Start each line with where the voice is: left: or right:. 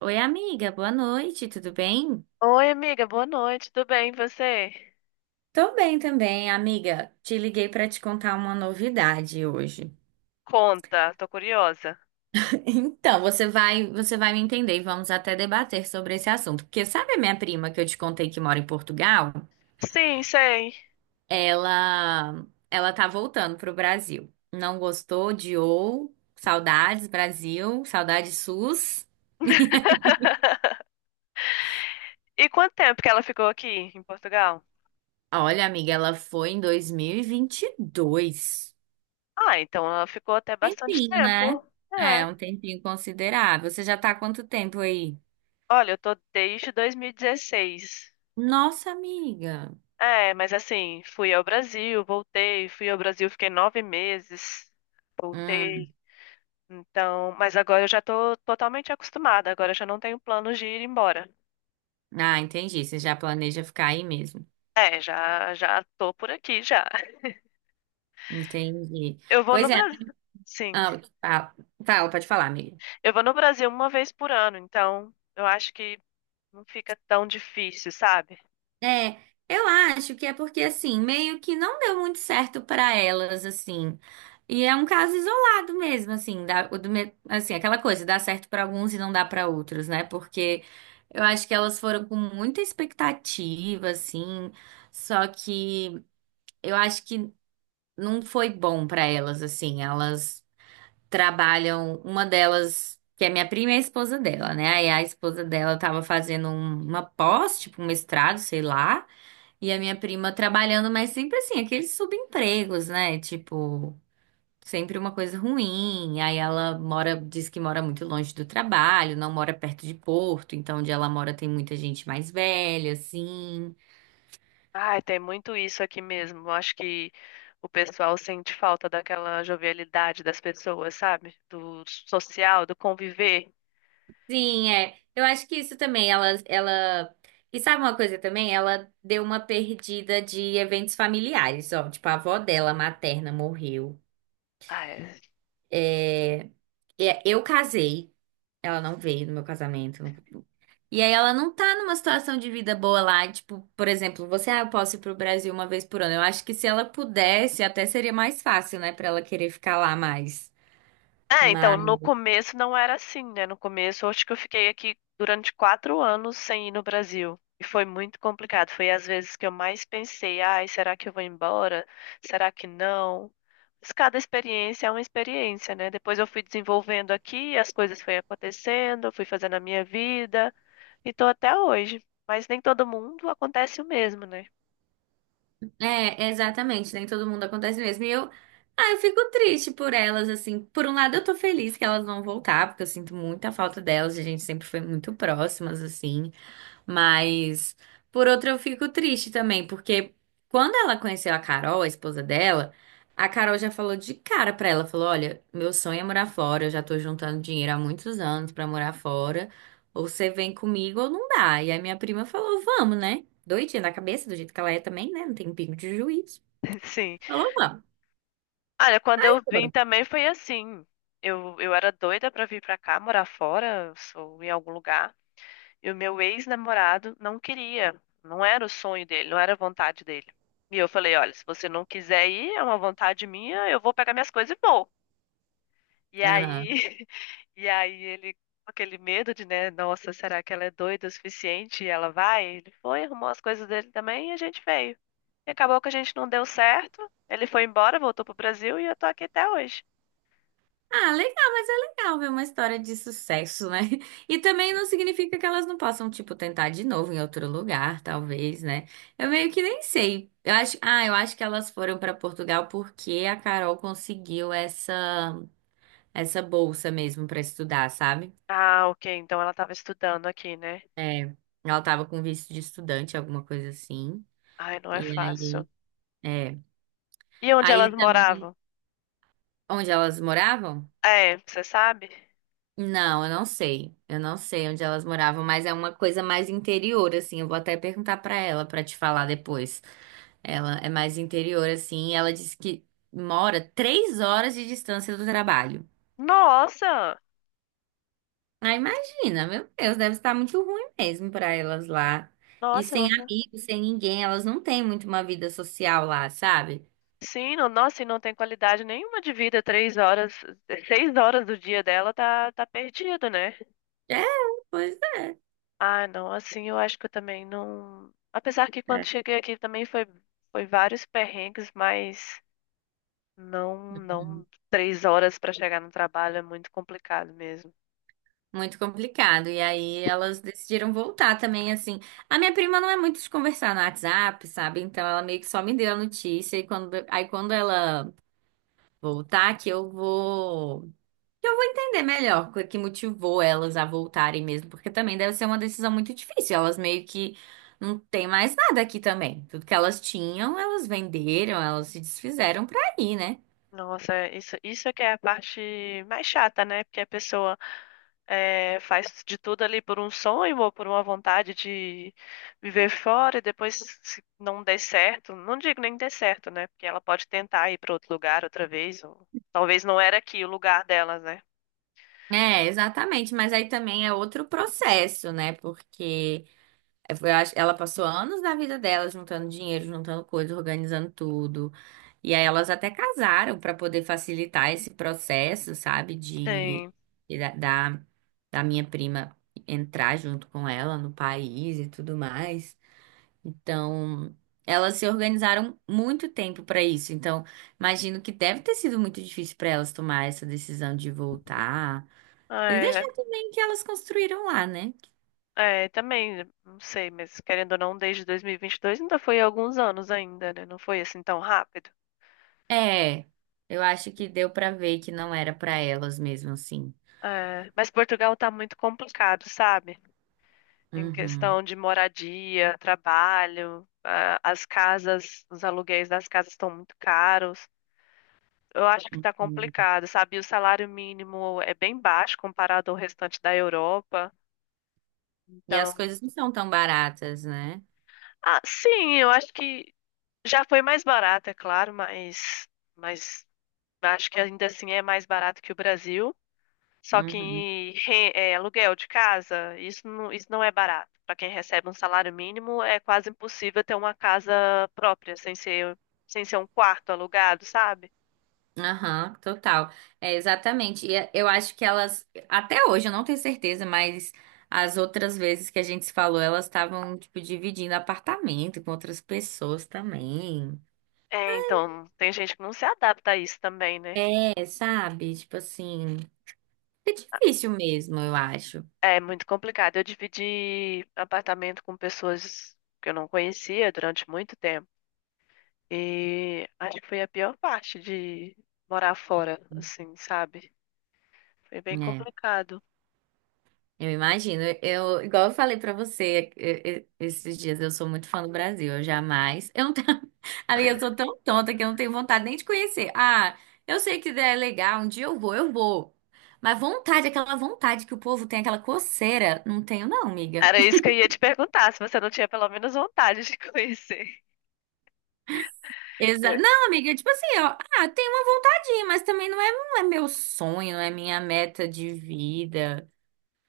right: Oi, amiga, boa noite, tudo bem?
left: Oi, amiga, boa noite, tudo bem? E você?
right: Tô bem também, amiga. Te liguei pra te contar uma novidade hoje.
left: Conta, tô curiosa.
right: Então, você vai me entender e vamos até debater sobre esse assunto, porque sabe a minha prima que eu te contei que mora em Portugal?
left: Sim, sei.
right: Ela tá voltando pro Brasil. Não gostou, odiou, saudades Brasil, saudades SUS.
left: E quanto tempo que ela ficou aqui em Portugal?
right: Olha, amiga, ela foi em dois mil e vinte e dois.
left: Ah, então ela ficou até bastante
right: Tempinho,
left: tempo.
right: né? É,
left: É.
right: um tempinho considerável. Você já tá há quanto tempo aí?
left: Olha, eu tô desde 2016.
right: Nossa, amiga.
left: É, mas assim, fui ao Brasil, voltei, fui ao Brasil, fiquei 9 meses, voltei.
right: Hum,
left: Então, mas agora eu já tô totalmente acostumada, agora eu já não tenho planos de ir embora.
right: ah, entendi. Você já planeja ficar aí mesmo.
left: É, já já tô por aqui já.
right: Entendi.
left: Eu vou
right: Pois
left: no
right: é.
left: Brasil. Sim.
right: Ah, ah, fala, pode falar, amiga.
left: Eu vou no Brasil uma vez por ano, então eu acho que não fica tão difícil, sabe?
right: É, eu acho que é porque assim, meio que não deu muito certo pra elas assim. E é um caso isolado mesmo, assim, da, o do, me- assim, aquela coisa, dá certo pra alguns e não dá pra outros, né? Porque eu acho que elas foram com muita expectativa, assim, só que eu acho que não foi bom pra elas, assim. Elas trabalham, uma delas, que é minha prima, é a esposa dela, né? Aí a esposa dela tava fazendo uma pós, tipo um mestrado, sei lá. E a minha prima trabalhando, mas sempre assim, aqueles subempregos, né? Tipo, sempre uma coisa ruim. Aí ela mora, diz que mora muito longe do trabalho, não mora perto de Porto, então onde ela mora tem muita gente mais velha, assim.
left: Ai, tem muito isso aqui mesmo. Eu acho que o pessoal sente falta daquela jovialidade das pessoas, sabe? Do social, do conviver.
right: Sim, é. Eu acho que isso também, ela... E sabe uma coisa também? Ela deu uma perdida de eventos familiares, ó. Tipo, a avó dela, materna, morreu.
left: Ai,
right: É... é, eu casei. Ela não veio no meu casamento. E aí ela não tá numa situação de vida boa lá, tipo, por exemplo, você, ah, eu posso ir pro Brasil uma vez por ano. Eu acho que se ela pudesse, até seria mais fácil, né, pra ela querer ficar lá mais.
left: é, então,
right: Mas,
left: no começo não era assim, né? No começo, eu acho que eu fiquei aqui durante 4 anos sem ir no Brasil. E foi muito complicado. Foi às vezes que eu mais pensei, ai, será que eu vou embora? Será que não? Mas cada experiência é uma experiência, né? Depois eu fui desenvolvendo aqui, as coisas foram acontecendo, eu fui fazendo a minha vida e tô até hoje. Mas nem todo mundo acontece o mesmo, né?
right: é, exatamente, nem todo mundo acontece mesmo. E eu, ah, eu fico triste por elas, assim. Por um lado, eu tô feliz que elas vão voltar, porque eu sinto muita falta delas, a gente sempre foi muito próximas, assim. Mas, por outro, eu fico triste também, porque quando ela conheceu a Carol, a esposa dela, a Carol já falou de cara pra ela, falou: "Olha, meu sonho é morar fora, eu já tô juntando dinheiro há muitos anos pra morar fora, ou você vem comigo ou não dá". E a minha prima falou: "Vamos, né?" Doidinha da cabeça, do jeito que ela é também, né? Não tem pingo de juízo.
left: Sim.
right: Falou: "Vamos".
left: Olha, quando eu
right: Aí
left: vim
right: foram.
left: também foi assim. Eu era doida pra vir pra cá, morar fora, ou em algum lugar. E o meu ex-namorado não queria. Não era o sonho dele, não era a vontade dele. E eu falei, olha, se você não quiser ir, é uma vontade minha, eu vou pegar minhas coisas e vou. E aí,
right: Aham.
left: e aí ele, com aquele medo de, né, nossa, será que ela é doida o suficiente e ela vai? Ele foi, arrumou as coisas dele também e a gente veio. E acabou que a gente não deu certo. Ele foi embora, voltou pro Brasil e eu tô aqui até hoje.
right: Ah, legal, mas é legal ver uma história de sucesso, né? E também não significa que elas não possam, tipo, tentar de novo em outro lugar, talvez, né? Eu meio que nem sei. Eu acho, ah, eu acho que elas foram pra Portugal porque a Carol conseguiu essa bolsa mesmo pra estudar, sabe?
left: Ah, ok. Então ela estava estudando aqui, né?
right: É, ela tava com visto de estudante, alguma coisa assim.
left: Ai, não é
right: E
left: fácil.
right: aí, é.
left: E onde
right: Aí
left: elas
right: também,
left: moravam?
right: onde elas moravam?
left: É, você sabe?
right: Não, eu não sei. Eu não sei onde elas moravam, mas é uma coisa mais interior, assim. Eu vou até perguntar pra ela pra te falar depois. Ela é mais interior, assim. Ela disse que mora 3 horas de distância do trabalho.
left: Nossa!
right: Ah, imagina, meu Deus, deve estar muito ruim mesmo pra elas lá. E
left: Nossa,
right: sem
left: não...
right: amigos, sem ninguém, elas não têm muito uma vida social lá, sabe?
left: sim, não... nossa, e não tem qualidade nenhuma de vida. 3 horas, 6 horas do dia dela tá, tá perdido, né?
right: É, pois é.
left: Ah, não, assim eu acho que eu também não. Apesar que quando cheguei aqui também foi vários perrengues, mas não, não, 3 horas para chegar no trabalho é muito complicado mesmo.
right: Muito complicado. E aí elas decidiram voltar também, assim. A minha prima não é muito de conversar no WhatsApp, sabe? Então ela meio que só me deu a notícia. E quando, aí quando ela voltar, que eu vou. Que eu vou entender melhor o que motivou elas a voltarem mesmo. Porque também deve ser uma decisão muito difícil. Elas meio que não têm mais nada aqui também. Tudo que elas tinham, elas venderam, elas se desfizeram pra ir, né?
left: Nossa, é, isso é que é a parte mais chata, né? Porque a pessoa faz de tudo ali por um sonho ou por uma vontade de viver fora e depois se não der certo, não digo nem der certo, né? Porque ela pode tentar ir para outro lugar outra vez, ou talvez não era aqui o lugar delas, né?
right: É, exatamente. Mas aí também é outro processo, né? Porque. Ela passou anos da vida dela juntando dinheiro, juntando coisa, organizando tudo. E aí elas até casaram para poder facilitar esse processo, sabe,
left: Sim.
right: de- da, da da minha prima entrar junto com ela no país e tudo mais. Então, elas se organizaram muito tempo para isso. Então, imagino que deve ter sido muito difícil para elas tomar essa decisão de voltar. E
left: É,
right: deixar também que elas construíram lá, né?
left: também, não sei, mas querendo ou não, desde 2022 ainda foi alguns anos ainda, né? Não foi assim tão rápido.
right: É, eu acho que deu pra ver que não era pra elas mesmo assim.
left: É, mas Portugal tá muito complicado, sabe? Em
right: Uhum,
left: questão de moradia, trabalho, ah, as casas, os aluguéis das casas estão muito caros. Eu acho que está
right: entendi.
left: complicado, sabe? O salário mínimo é bem baixo comparado ao restante da Europa.
right: E as
left: Então,
right: coisas não são tão baratas, né?
left: ah, sim, eu acho que já foi mais barato, é claro, mas acho que ainda assim é mais barato que o Brasil. Só
right: Uhum.
left: que é, aluguel de casa, isso não, isso não é barato. Para quem recebe um salário mínimo, é quase impossível ter uma casa própria, sem ser um quarto alugado, sabe?
right: Aham, total. É, exatamente. E eh, eu acho que elas, até hoje, eu não tenho certeza, mas as outras vezes que a gente se falou, elas estavam, tipo, dividindo apartamento com outras pessoas também.
left: É, então, tem gente que não se adapta a isso também, né?
right: É, sabe? Tipo assim, é difícil mesmo, eu acho.
left: É muito complicado. Eu dividi apartamento com pessoas que eu não conhecia durante muito tempo. E acho que foi a pior parte de morar fora, assim, sabe? Foi bem
right: É.
left: complicado.
right: Eu imagino. Eu, igual eu falei pra você esses dias, eu sou muito fã do Brasil. Eu jamais. Eu não tenho, amiga, eu sou tão tonta que eu não tenho vontade nem de conhecer. Ah, eu sei que é legal, um dia eu vou, eu vou. Mas vontade, aquela vontade que o povo tem, aquela coceira, não tenho, não, amiga.
left: Era isso que eu ia te perguntar, se você não tinha pelo menos vontade de conhecer.
right: Exa
left: Eu,
right: não, amiga, tipo assim, ó, ah, tem uma vontadinha, mas também não é, não é meu sonho, não é minha meta de vida,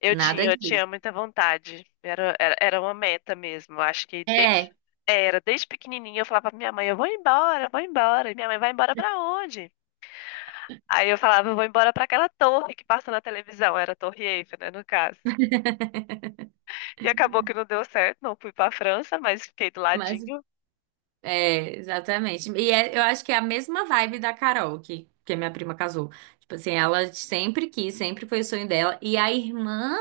left: eu
right: nada
left: tinha, eu
right: disso.
left: tinha muita vontade. Era uma meta mesmo. Eu acho que desde,
right: É,
left: é, era, desde pequenininha eu falava pra minha mãe, eu vou embora, eu vou embora. E minha mãe, vai embora pra onde? Aí eu falava, eu vou embora pra aquela torre que passa na televisão. Era a Torre Eiffel, né, no caso. E acabou que não deu certo, não fui pra França, mas fiquei do
right: mas
left: ladinho.
right: É, exatamente. E eu acho que é a mesma vibe da Carol, que a minha prima casou. Tipo assim, ela sempre quis, sempre foi o sonho dela. E a irmã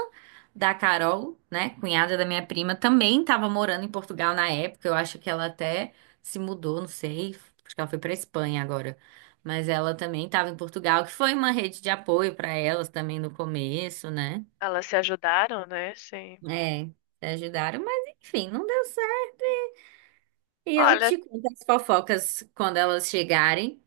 right: da Carol, né, cunhada da minha prima, também estava morando em Portugal na época. Eu acho que ela até se mudou, não sei. Acho que ela foi para Espanha agora. Mas ela também estava em Portugal, que foi uma rede de apoio para elas também no começo, né?
left: Elas se ajudaram, né? Sim.
right: É, ajudaram, mas enfim, não deu certo. E eu
left: Olha,
right: te conto as fofocas quando elas chegarem.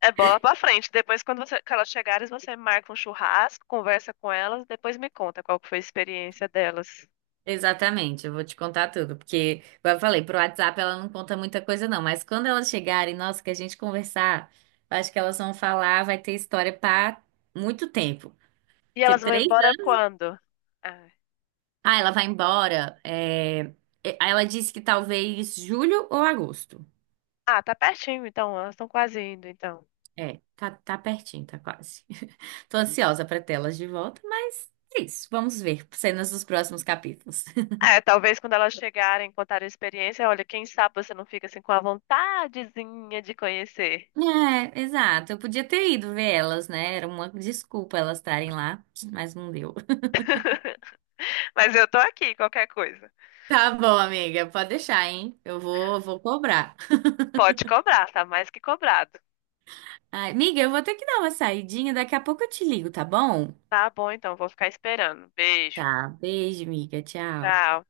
left: é bola pra frente. Depois, quando você- que elas chegarem, você marca um churrasco, conversa com elas, depois me conta qual que foi a experiência delas.
right: Exatamente, eu vou te contar tudo, porque, como eu falei, pro WhatsApp ela não conta muita coisa não, mas quando elas chegarem, nossa, que a gente conversar, eu acho que elas vão falar, vai ter história para muito tempo,
left: E
right: porque
left: elas vão
right: três
left: embora
right: anos,
left: quando? Ah,
right: ah, ela vai embora, é... é, aí ela disse que talvez julho ou agosto,
left: ah, tá pertinho, então. Elas estão quase indo, então.
right: é, tá, tá pertinho, tá quase, tô ansiosa para tê-las de volta, mas é isso, vamos ver cenas dos próximos capítulos.
left: É, talvez quando elas chegarem, contarem a experiência, olha, quem sabe você não fica assim com a vontadezinha de conhecer.
right: É, exato. Eu podia ter ido ver elas, né? Era uma desculpa elas estarem lá, mas não deu.
left: Mas eu tô aqui, qualquer coisa.
right: Tá bom, amiga, pode deixar, hein? Eu vou, vou cobrar.
left: Pode cobrar, tá mais que cobrado.
right: Ai, amiga, eu vou ter que dar uma saidinha, daqui a pouco eu te ligo, tá bom?
left: Tá bom, então, vou ficar esperando. Beijo.
right: Tá. Beijo, amiga. Tchau.
left: Tchau.